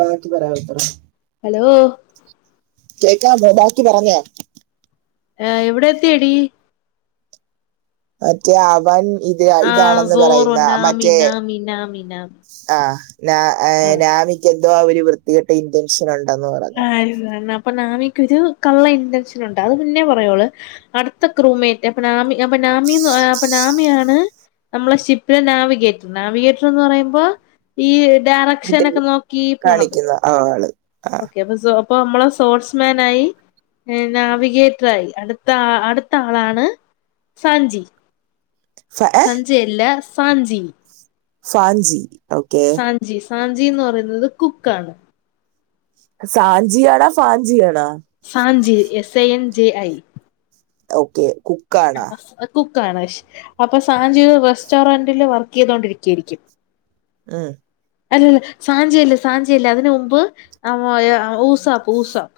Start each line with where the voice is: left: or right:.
right: ബാക്കി പറയ [unintelligible]
left: ഹലോ
right: കേൾക്കാം മോ ബാക്കി പറഞ്ഞ
left: ആഹ് എവിടെ എത്തിയടി
right: മറ്റേ അവൻ ഇത്
left: ആഹ്
right: ഇതാണെന്ന്
left: സോറോ
right: പറയുന്ന
left: നാമി
right: മറ്റേ..
left: നാമി നാമി നാമി
right: ആഹ് ന നാമികെന്തോ. ആ ഒരു വൃത്തികെട്ട ഇൻറൻഷൻ ഉണ്ടെന്ന് പറഞ്ഞു..
left: അരിന്നണ്ണ പ്പനാമി ഒരു കള്ള ഇൻറൻഷൻണ്ട് അത് പിന്നേ പറയോള് അടുത്ത ക്രൂമേറ്റ് അപ്നാമി.. അപ്പൊ നാമി അപ്പൊ നാമിയാണ്.. നമ്മളെ ഷിപ്പിലെ നാവിഗേറ്റ് നാവിഗേറ്റർ എന്ന് പറയുമ്പോ.. ഈ ഡയറക്ഷനൊക്കെ നോക്കി പോണത്..
right: ആഹ് ആൾ.
left: [unintelligible] നമ്മള് സ്പോർട്സ്മാനായി. ഏഹ് നാവിഗേറ്ററായി അടുത്ത അടുത്ത ആളാണ് സാഞ്ചി..
right: ഫ- ഏ?
left: സഞ്ചയല്ല സാഞ്ചി..
right: സാൻഞ്ചി. ഓക്കെ.
left: ജി സാഞ്ചിന്ന് പറയുന്നത് കുക്കാണ്..
right: സാഞ്ചിയാണോ. ഫാഞ്ചിയാണാ.
left: Sanchi S A N J I.
right: Okay cook ആണോ...
left: കുക്ക് ആണ്ഷ് അപ്പൊ സാഞ്ചീ റസ്റ്റോറന്റില് വർക്ക് ചെയ്തോണ്ടിരിക്കായിരിക്കും.
right: ഉം
left: അല്ലല്ല സാഞ്ചിയല്ല. സാഞ്ചിയല്ല. അതിന് മുമ്പ് ആഹ് ഊസാപ്പ്. ഊസാപ്പ്..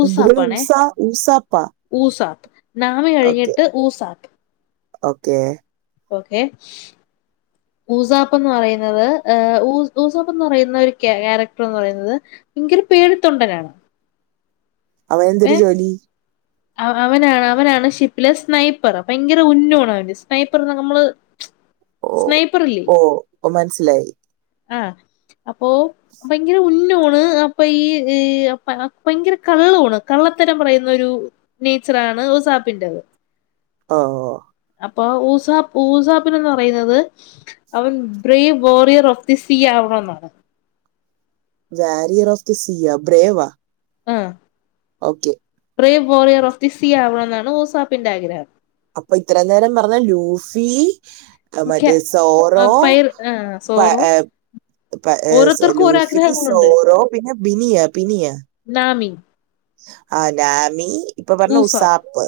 left: ഊസാപ്പ്
right: അന്ദ്രെരു
left: ആണേ
right: ലുസ. ഊസാപ്പ..
left: ഊസാപ്പ്. നാവി കഴിഞ്ഞിട്ട് ഊസാപ്പ്.
right: Okay..
left: okay.
right: [inaudible]
left: ഊസാപ്പ് ന്ന് പറയുന്നത്. ഹ്. ഊ. ഊസാപ്പ് എന്ന് പറയുന്ന ഒരുക്യാരക്ടർ ന്ന് പറയുന്നത്.. ഭയങ്കര. പേടിത്തൊണ്ടനാണ്..
right: അവൻ എന്തൊരു
left: ഏ
right: ജോലി..
left: അവനാണ് അവനാണ് ഷിപ്പിലെ സ്നൈപ്പർ ഭയങ്കര ഉന്നോണ് അവന്റെ സ്നൈപ്പർ നമ്മള്..
right: [inaudible]
left: സ്നൈപ്പർ ഇല്ലേ
right: ഓ ഓ മനസ്സിലായി
left: ആഹ്.. അപ്പോ ഭയങ്കര ഉന്നോണ്.. അപ്പൊ ഈഈ ഭയങ്കര കള്ളോണ് കള്ളത്തരം പറയുന്ന ഒരു.. നേച്ചറാണ് ഉസാപ്പിന്റെത്..
right: [unintelligible]
left: അപ്പൊ ഊസ്. ഊസാപ്പിനന്ന് പറയുന്നത്.. അവൻ ബ്രി വോറിയർ ഓഫ് ദി സി ആവണോന്നാണ്..
right: the warrior of the. Sea brave..
left: ah
right: okay
left: brave warrior of the sea ആവണമെന്നാണ് ഓസാപ്പിന്റെ ആഗ്രഹം
right: അപ്പൊ ഇത്രയും നേരം പറഞ്ഞ ലൂഫി ആ മറ്റേ സോറോ
left: പൈർ
right: പ
left: സോറോ
right: ഏ
left: ഓരോരുത്തർക്കും ഓരോ
right: ലൂഫിക്ക്
left: ആഗ്രഹങ്ങളുണ്ട്
right: സോറോ പിന്നെ ബിനിയാ പിനിയാ
left: നാമി
right: ആ നാമി ഇപ്പൊ പറഞ്ഞ
left: ഊസാപ്പ്
right: ഉസാപ്പ്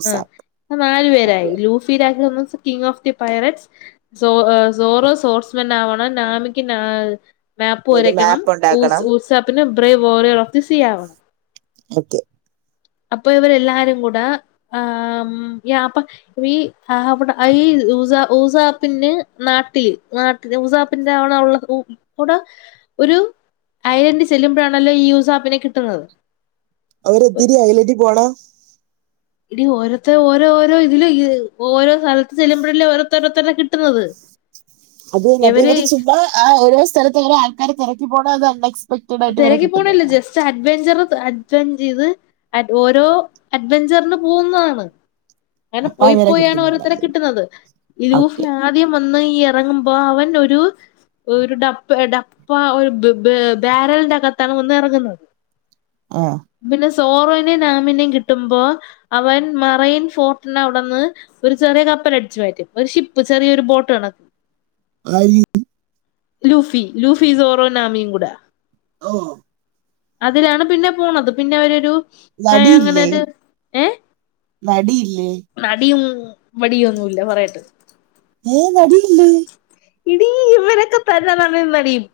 right: ഉസാപ്പ്
left: ആഹ് നാലു പേരായി ലൂഫി രാമസ് കിങ് ഓഫ് ദി പൈററ്റ്സ് സോ സോറോ സ്വോർട്സ്മെൻ ആവണം നാമിക്ക് ന മേപ്പ്
right: മറ്റേ
left: വരയ്ക്കണം
right: മാപ്പ്
left: ഊസ്
right: ഉണ്ടാക്കണം
left: ഊസപ്പിന് ബ്രേ ഓരൊ ഉളത്തി സിആവണം
right: ഒക്കെ.
left: അപ്പൊ ഇവരെല്ലാരും കൂടെ ആ ആം യപ്പൊ. വീ ഹവട ഈഈ ഊസ ഊസാപ്പിന്റെ നാട്ടിൽ നാ ഊസാപ്പിന്റെ ആവണ അവള ഊ ടെ. ഒരു അയലെന്റിൽ ചെല്ലുമ്പോഴാണല്ലോ ഈ യൂസ് ആപ്പിനെ കിട്ടുന്നത്
right: അവിടെ എത്തീട്ട് അയ്ലെറ്റീ പോണം
left: എടി ഓരോത്ത ഓരോരോ ഇതില് ഓരോ സ്ഥലത്ത് ചെല്ലുമ്പോഴല്ലേ ഓരോത്തെ ഓരോത്തരെ കിട്ടുന്നത്
right: അത് തന്നെ അപ്പൊ ഇവര് ചെന്ന് ആ ഓരോ സ്ഥലത്ത് ഓരോ ആൾക്കാരെ തിരക്കി പോണോ അതോ എക്സ്പെക്റ്റഡായിട്ട് ഇവരെ
left: തിരക്കി
right: കിട്ടുന്നെ
left: പോണില്ല ജസ്റ്റ് അഡ്വെഞ്ചർ അഡ്വെഞ്ച് ചെയ്ത് ആ ഓരോ അഡ്വെഞ്ചറിന് പോകുന്നതാണ് അങ്ങനെ
right: അപ്പൊ
left: പോയി
right: അവരെ
left: പോയാണ് ഓരോരുത്തരെ
right: കിട്ടുന്നതാണ്
left: കിട്ടുന്നത് ഈ ലൂഫി
right: ഓക്കെ
left: ആദ്യം വന്ന് ഇറങ്ങുമ്പോ അവൻ ഒരു ഒരു ഡപ്പ ഡപ്പ ഒരു ബാരലിന്റെ അകത്താണ് വന്നിറങ്ങുന്നത്
right: ആ
left: പിന്നെ സോറോനെയും നാമിനെയും കിട്ടുമ്പോ അവൻ മറയിൻ ഫോർട്ടിന്റവിടുന്ന് ഒരു ചെറിയ കപ്പൽ അടിച്ചു മാറ്റും ഒരു ഷിപ്പ് ചെറിയൊരു ബോട്ട് കണക്ക്
right: ആര്
left: ലൂഫി സോറോ നാമിയും കൂടെ
right: ഓ
left: അതിലാണ് പിന്നെ പോണത് പിന്നെ അവരൊരു അങ്ങനെ
right: നടിയില്ലേ
left: ഒരു
right: നടിയില്ലേ
left: നടിയും വടിയും ഒന്നും ഇല്ല പറയട്ടെ
right: ഏ നടില്ലേ
left: എടീ ഇവരൊക്കെ തന്നെ നടനും നടിയും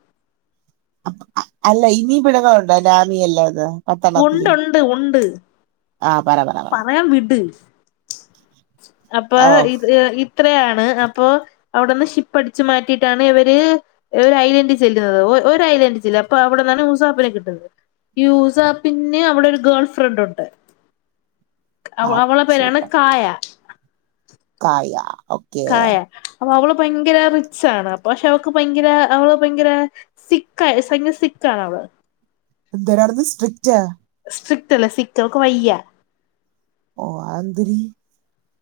right: ആ അല്ല ഇനീം പെണ്ണുങ്ങളുണ്ട നാമി അല്ലാതെ
left: ഉണ്ട്
right: പത്തെണ്ണത്തില്
left: ഉണ്ട് ഉണ്ട്
right: ആ പറ പറ പറ
left: പറയാൻ വിട് അപ്പൊ
right: ഓ
left: ഇ ഇത്രയാണ് അപ്പൊ അവിടെന്ന് ഷിപ്പടിച്ചു മാറ്റിയിട്ടാണ് ഇവര് ഒരു ഐലൻഡ് ചെല്ലുന്നത് ഒരു ഐലൻഡ് ചെല്ല അപ്പൊ അവിടെന്നാണ് ഊസാപ്പിനെ കിട്ടുന്നത് ഈ ഉസാ പിന്ന് അവിടെ ഒരു ഗേൾ ഫ്രണ്ട് ഉണ്ട് അവ
right: ആ
left: അവളെ പേരാണ്
right: സൂപ്പർ
left: കായ
right: കായ ഓക്കെ
left: കായ അപ്പൊ അവള് ഭയങ്കര റിച്ച് ആണ് പക്ഷെ അവക്ക് ഭയങ്കര അവള് ഭയങ്കര സിക്കായ സിക്കാണ് അവള്
right: എന്തേരാണെന്ന് സ്ട്രിക്റ്റ
left: സ്ട്രിക്ട് അല്ല സിക്ക് അവക്ക് വയ്യ
right: ഓ ആന്തെര്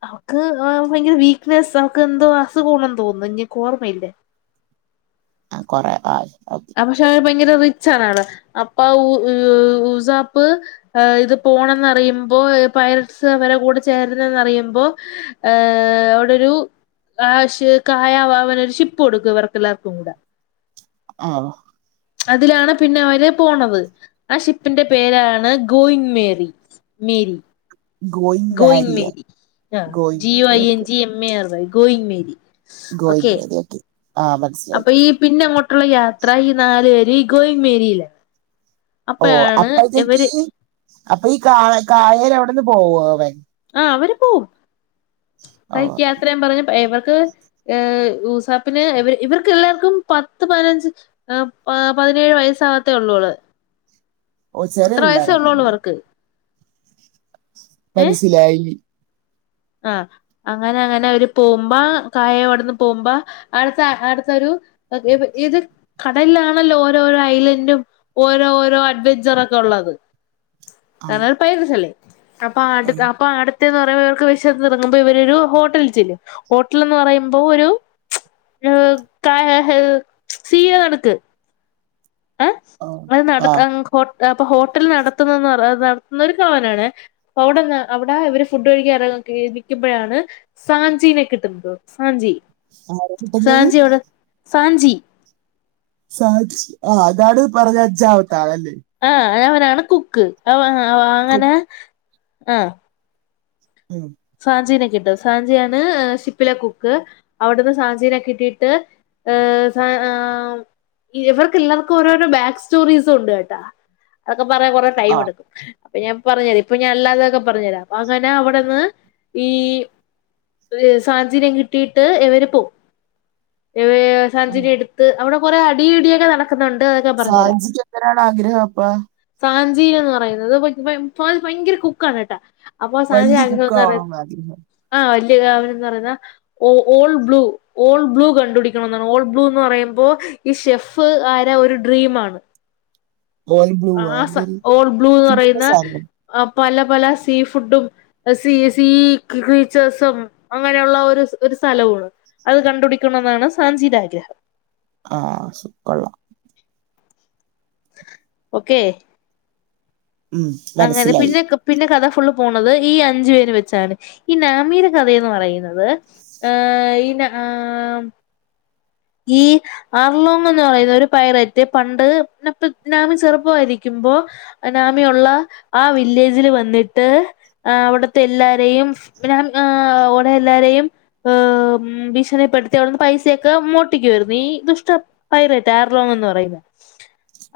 left: അവക്ക് ഭയങ്കര വീക്ക്നെസ്സ് അവക്ക് എന്തോ അസുഖാണെന്ന് തോന്നുന്നു ഇനിക്ക് ഓർമ്മയില്ല
right: ആ കൊറേ ആ ഓക്കെ
left: പക്ഷെ ഭയങ്കര റിച്ച് ആണ് ആള് അപ്പം ഉ ഉസാപ്പ് ഇത് പോണന്ന്റിയുമ്പോ പൈലസ് അവരെ കൂടെ ചേരുന്നന്നറിയു പ്പോ ഏ അവിടൊരു കാശ് കായവാവന ഒര് ഷിപ്പ് കൊടുക്കും ഇവർക്കെല്ലാവർക്കും കൂടെ
right: ആഹ്
left: അതിലാണ് പിന്നെ അവര് പോണത് ആ ഷിപ്പിന്റെ പേരാണ് going merry Mary going Mary ആ
right: ഗോയിങ്
left: ജി ഒ
right: വാരി
left: I N
right: okay
left: G M A R Y going Mary
right: going Mary okay ആ മനസ്സിലായി
left: അപ്പൊ ഈ പിന്നെ അങ്ങോട്ടുള്ള യാത്ര ഈ നാല് പേര് ഈ ഗോയിങ്ങ് മേരിയിലാ
right: ഓ അപ്പഴത്തേക്കി അപ്പ ഈ കാ കായേടെ അവിടിന്ന് പോവോ അവൻ
left: ആ അവര് പോവും
right: ഓ
left: കയ്ക് യാത്രയും പറഞ്ഞ് ഇവർക്ക് ഏ ഉസാപ്പിന് ഇവര് ഇവർക്ക് എല്ലാർക്കും പത്ത് പതിനഞ്ച് ആ പതിനേഴ് വയസ്സാവത്തേ ഒള്ളൂ അവള്
right: ഓ ചെറിയ
left: അത്ര വയസ്സേ ഒള്ളോള്ളൂ
right: പിള്ളേരാണല്ലേ
left: അവർക്ക് ഏഹ്
right: മനസ്സിലായി
left: ആഹ് അങ്ങനെ അങ്ങനെ അവര് പോവുമ്പ കായോവിട്ന്ന് പോമ്പ അടുത്ത അടുത്തോരു ഇത് കടലിലാണല്ലോ ഓരോരോ ഐലൻഡും ഓരോ ഓരോ അഡ്വെഞ്ചറോക്കെ ഒള്ളത്
right: ആണ്
left: കാരണം പൈലസല്ലേ അപ്പാടു
right: ഉം.
left: അപ്പ അടുത്തെന്ന് പറയുമ്പോ ഇവർക്ക് ചെന്നിറങ്ങുമ്പോ ഇവരോരു ഹോട്ടലി ചെല്ലും ഹോട്ടൽ എന്ന് പറയുമ്പോ ഒരു [unintelligible] സീയ കണക്ക് ഏയ്
right: ഓ
left: അത്
right: ആ
left: നടത്ത [unintelligible] ഹോ അപ്പ ഹോട്ടൽ നടത്തുന്നെന്ന് പറ നടത്തുന്നത് ഓനാണേ അപ്പവിടെന്നന്ന് അവടാ ഇവര് ഫുഡ് കഴിക്കാ എറ നിക്കുമ്പോഴാണ് സാഞ്ചീനെ കിട്ടുന്നത് സാഞ്ചി
right: ആരാ കിട്ടുന്നത്
left: സാഞ്ചിയോട് സാഞ്ചി
right: സാഞ്ചി ആ അതാണ് പറഞ്ഞ അഞ്ചാമത്തെ ആളല്ലേ
left: ആഹ് അവനാണ് കുക്ക് അവ അവ
right: കു-
left: അങ്ങനെ ആഹ്
right: മ്
left: സാഞ്ചിനെ കിട്ടും സാഞ്ചിയാണ് ഷിപ്പിലെ കുക്ക് അവിടുന്ന് സാഞ്ചീനെ കിട്ടിട്ട് [unintelligible] ഇവർക്ക് എല്ലാർക്കും ഓരോരോ ബാക്ക് സ്റ്റോറീസ് ഒണ്ട് കേട്ടാ അതൊക്കെ പറയാ കുറേ ടൈം
right: ആ
left: എടുക്കും അപ്പ ഞാൻ പറഞ്ഞു തരാം ഇപ്പ ഞാൻ അല്ലാതൊക്കെ പറഞ്ഞെരാ അങ്ങനെ അവടെന്ന് ഈ സാഞ്ചിനിയും കിട്ടിയിട്ട് എവര് പോം
right: ഉം.
left: സാഞ്ചിനിയും എടുത്ത് അവടെ കൊറെ അടി ഇടിയൊക്കെ നട ക്കുന്നോണ്ട്
right: സാഞ്ചിനിക്ക എങ്ങനാണ് ആഗ്രഹം അപ്പം
left: സാഞ്ചീ എന്ന് പറയുന്നത് ഭയങ്കര കുക്കാണ് കേട്ടാ അപ്പൊ സാഞ്ചി
right: വലിയ
left: ആഗ്ര
right: കുക്കാവണം എന്ന് ആഗ്രഹം
left: ആഹ് വല്യയ അവനെന്ന് പറയുന്ന ഓ ഓൾ ബ്ലൂ ഓൾ ബ്ലൂ കണ്ടു പിടിക്കണോന്നാണ് ഓൾ ബ്ലൂ എന്ന് പറയുമ്പോ ഈ ഷെഫ് ആരാ ഒര് ഡ്രീം ആണ്
right: ഓൾ ബ്ലൂ
left: ആ സ
right: എന്തൊരു
left: ഓൾ ബ്ലൂ എന്ന്
right: ഇതിന്റെ
left: പറയുന്ന
right: സാധനം
left: ആ പല പല സീ ഫുഡും സീ [unintelligible] അങ്ങനെയോള്ള ഒരു ഒര് സ്ഥലവു ആണ് അത് കണ്ടുടിക്കണോന്നാണ് സാഞ്ചിടെ ആഗ്രഹം
right: ആ സു കൊള്ളാം
left: ഓക്കെ
right: ഉം
left: അങ്ങനെ
right: മനസ്സിലായി
left: പിന്നെ കു പിന്നെ കഥ ഫുള്ള് പോണത് ഈ അഞ്ചു പേര് വെച്ചാണ് ഈ നാമീടെ കഥയന്ന് പറയുന്നത് ആ ഇ നാ ആം ഈ ആർലോങ് എന്ന് പറയുന്ന ഒരു പൈററ്റ് പണ്ട് നപ്പനാമി ചെറുപ്പമായിരിക്കുമ്പോ അനാമിയുള്ള ആ വില്ലേജില് വന്നിട്ട് ആ അവിടുത്തെ എല്ലാരെയും ഞൻ ഓടെ എല്ലാരെയും ആഹ് ഉം ഭീഷണിപ്പെടുത്തി അവിടുന്ന് പൈസയൊക്കെ മു കുട്ട വരുന്നു ഈ ദുഷ്ട പൈരറ്റ ആർലോ എന്ന് പറയുന്നെ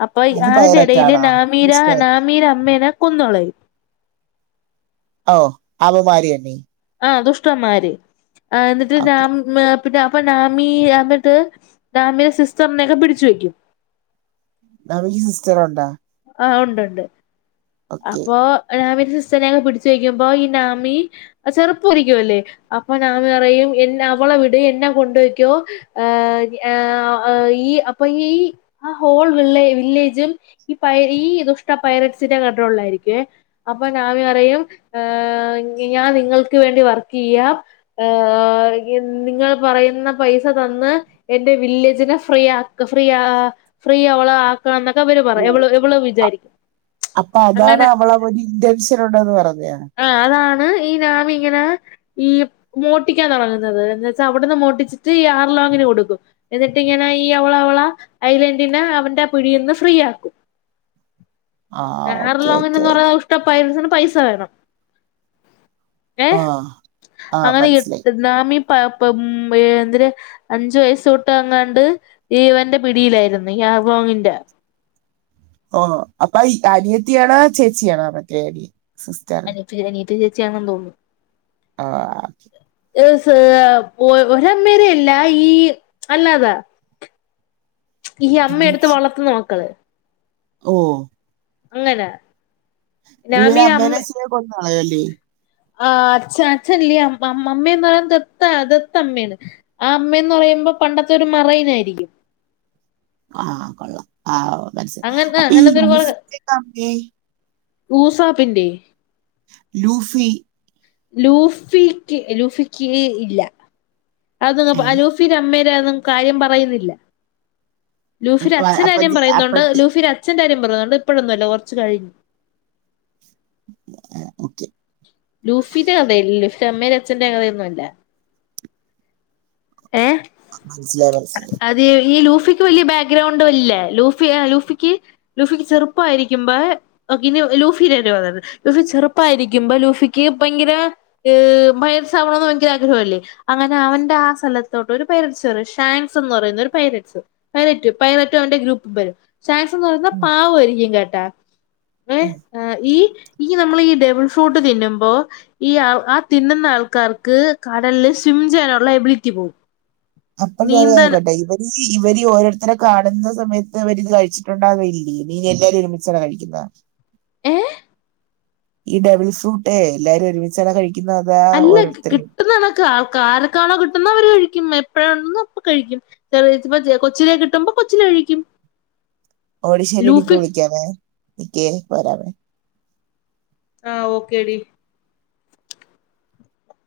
left: അപ്പൊ
right: അത്
left: അതിന്റെ
right: പൈററ്റ്
left: എടീൽ
right: ആണോ
left: നാമീര
right: സിസ്റ്റർ
left: നാമീരെ അമ്മേനെ കൊന്ന്കളയും
right: ഓ അവമാരിയെന്നെ
left: ആ ദുഷ്ടന്മാര് ആ എന്നിട്ട് നാ
right: ഓക്കെ
left: മേ പിന്നെ അപ്പൊ നാമി അന്ന്ട്ട് നാമിയെ സിസ്റ്ററിനക്കെ പിടിച്ചു വെക്കും
right: നാമിക്ക് സിസ്റ്ററൊണ്ടോ?
left: ആഹ് ഉണ്ട് ഉണ്ട്
right: ഓക്കെ
left: അപ്പൊ നാമിന്റെ സിസ്റ്ററിനെയൊക്കെ പിടിച്ചുവെക്കുമ്പോ ഈ നാമി ചെറുപ്പമായിരിക്കുവല്ലേ അപ്പൊ നാമി പറയും എന്ന അവളെ വിട് എന്നെ കൊണ്ടൊയ്ക്കോ. ഈ അപ്പൊ ഈ ആ ഹോൾ വിള്ളെ വില്ലേജും ഈ പയെ ഈ ദുഷ്ട പൈരറ്റ്സിന്റെ കണ്ട്റോൾള്ളായിരിക്കേ അപ്പൊ നാമി പറയും ഏ ഞാൻ നിങ്ങൾക്ക് വേണ്ടി വർക്കയ്യാം ഏഹ് നിങ്ങൾ പറയുന്ന പൈസ തന്ന് എന്റെ വില്ലേജിനെ ഫ്രീ ആ ഫ്രീ ഫ്രീ അവളെ ആക്കണം എന്നൊക്കെ പറയും ഇവള് ഇവള്
right: അ
left: വിചാരിക്കും
right: അപ്പൊ
left: അങ്ങനെ
right: അതാണ് അവളെ ഒരു ഇൻഡൻസ് ഉണ്ടന്ന് പറഞ്ഞെ
left: ആ അതാണ് ഈ നാമിങ്ങനെ ഈ മോട്ടിക്കാൻ തൊടങ്ങുന്നത് എന്ന് വെച്ചാ അവിടുന്ന് മോട്ടിച്ചിട്ട് ഈ ആർലോങ്ങിന് കൊടുക്കും എന്നിട്ട് ഇങ്ങനെ ഈ അവള അവള ഐലന്റിനെ അവന്റെ ആ പിടിയിന്ന് ഫ്രീ ആക്കി
right: ആ ഓക്കെ
left: ഏർലോങ്ങന്ന്
right: ഓക്കെ
left: പറയ്ന്ന ദുഷ്ട്ട പയ്ററ്റിന് പൈസ വേണം ഏ
right: ആ ആ
left: അങ്ങനെ
right: മനസ്സിലായി
left: എട്ട നാമി പ എന്തിന് അഞ്ചു വയസ്സ തൊട്ട് അങ്ങാണ്ട് ഇവന്റെ പിടിയിലായിരുന്നു യാഗോങ്ങിന്റെ
right: ഓ അപ്പൊ അനിയത്തിയാണാ ചേച്ചിയണാ മറ്റേടി സിസ്റ്റർ
left: അനിയ അനിയത്തിം ച്ചേച്ചിയണെന്ന് തോന്നുന്നു.
right: ആഹ്
left: ഏ ഒര അമ്മേരയല്ല ഈ അല്ലാതാ ഈ അമ്മ
right: എന്ന്
left: എടുത്ത്
right: വെച്ച്
left: വളർത്തുന്ന മക്കള്
right: ഓ
left: അങ്ങനെ
right: ഇര്
left: നാമീനെ അമ്മ
right: അമ്മേനെ [unintelligible] കൊന്നെളയല്ലേ
left: ആ അച്ഛ അച്ഛല്ല്യ അമ്മന്ന് പറയാൻ ദത്താ ദത്ത അമ്മയാണ് ആ അമ്മയന്ന് പറയുമ്പോ പണ്ടത്തെ ഒരു മറയിനായിരിക്കും
right: ആഹ് കൊള്ളാം ആ മനസ്സ്
left: അങ്ങനത്തെ
right: അപ്പൊ ഈ
left: അങ്ങനത്തെ
right: [unintelligible]
left: ഊസാപ്പിൻ്റെ
right: ലൂഫി
left: ലൂഫി ക്ക് ലൂഫിക്ക് ഇല്ല അതു
right: ഏ,
left: അലൂ ലുഫിന്റെ അമ്മേര് ഒന്നും കാര്യം പറയുന്നില്ല ലൂഫിന്റെ
right: അപ്പൊ
left: അച്ഛന്റെ
right: അപ്പൊ
left: കാര്യം
right: ഇത്
left: പറയുന്നുണ്ട്
right: അപ്പഴത്തെ
left: ലൂഫിന്റെ അച്ഛന്റെ കാര്യം പറയുന്നുണ്ട് അത് ഇപ്പഴൊന്നുല്ല കൊറച്ച് കഴിഞ്ഞു
right: [unintelligible] ഓക്കെ
left: ലൂഫിന്റെ കഥയില്ല ലൂഫി അമ്മേന്റേം അച്ഛന്റെ കഥയൊന്നുംഅല്ല ഏഹ്
right: മനസ്സിലായി മൻസിലായി
left: അതെ ഈ ലൂഫിക്ക് വലിയ ബാക്ക്ഗ്രൗണ്ട്ല്ലേ ലൂഫി ലൂഫിക്ക് ലൂഫിക്ക് ചെർപ്പായിരിക്കുമ്പോ ഇ ലൂഫി [unintelligible] ലൂഫി ചെറുപ്പായിരിക്കുമ്പോ ലൂഫിക്ക് ക്ക് ഭയങ്കര ബയസാവണന്ന് ഒക്കെ ഭയങ്കര ആഗ്രഹവല്ലേ അങ്ങനെ അവന്റെ ആ സ്ഥലത്തോട്ട് ഒരു പൈരട്സ് പറ ഷാങ്സ് എന്ന് പറയുന്ന ഒരു പൈരട്സ് പൈലറ്റ് പൈലറ്റും അവന്റെ ഗ്രൂപ്പും വരും സാങ്സൺ എന്ന് പറയ
right: ഉം,
left: പാവമായിരിക്കും കേട്ടാ ഏ
right: ഉം
left: ഈ ഈ നമ്മൾ ഈ ഡബിൾ ഫ്രൂട്ട് തിന്നും അപ്പോ ഈ ആ ആ തിന്നുന്ന ആൾക്കാർക്ക് കടലിൽ സ്വിം ചെയ്യാനുള്ള എബിലിറ്റി പോകും
right: അപ്പം
left: നീന്താൻ
right: ഞാനായിക്കോട്ടെ ഇവൻ ഇവര് ഈ ഓരോരുത്തരെ കാണുന്ന സമയത്ത് ഇവരിത് കഴിച്ചിട്ടുണ്ടാകയില്ല ഇനീ എല്ലാവരും ഒരുമിച്ചാണ കഴിക്കുക
left: ഏഹ
right: ഈ ഡബിൾ ഫ്രൂട്ടേ എല്ലാരും ഒരുമിച്ചാണ് കഴിക്കുന്നത് അതാ ഓരോരുത്തരും
left: ആർക്കാണോ കിട്ടുന്ന അവര് കഴിക്കും എപ്പഴ ഉണ്ട അപ്പൊ കഴിക്കും ചെറിയപ്പ കൊച്ചിലെ കിട്ടുമ്പോ കൊച്ചില കഴിക്കും
right: ഓഹ്ടി ശരിടി ഇപ്പൊ
left: ലൂഫി
right: വിളിക്കാവേ നിക്കേ പോരാമേ.
left: ആഹ് ഓക്കേടി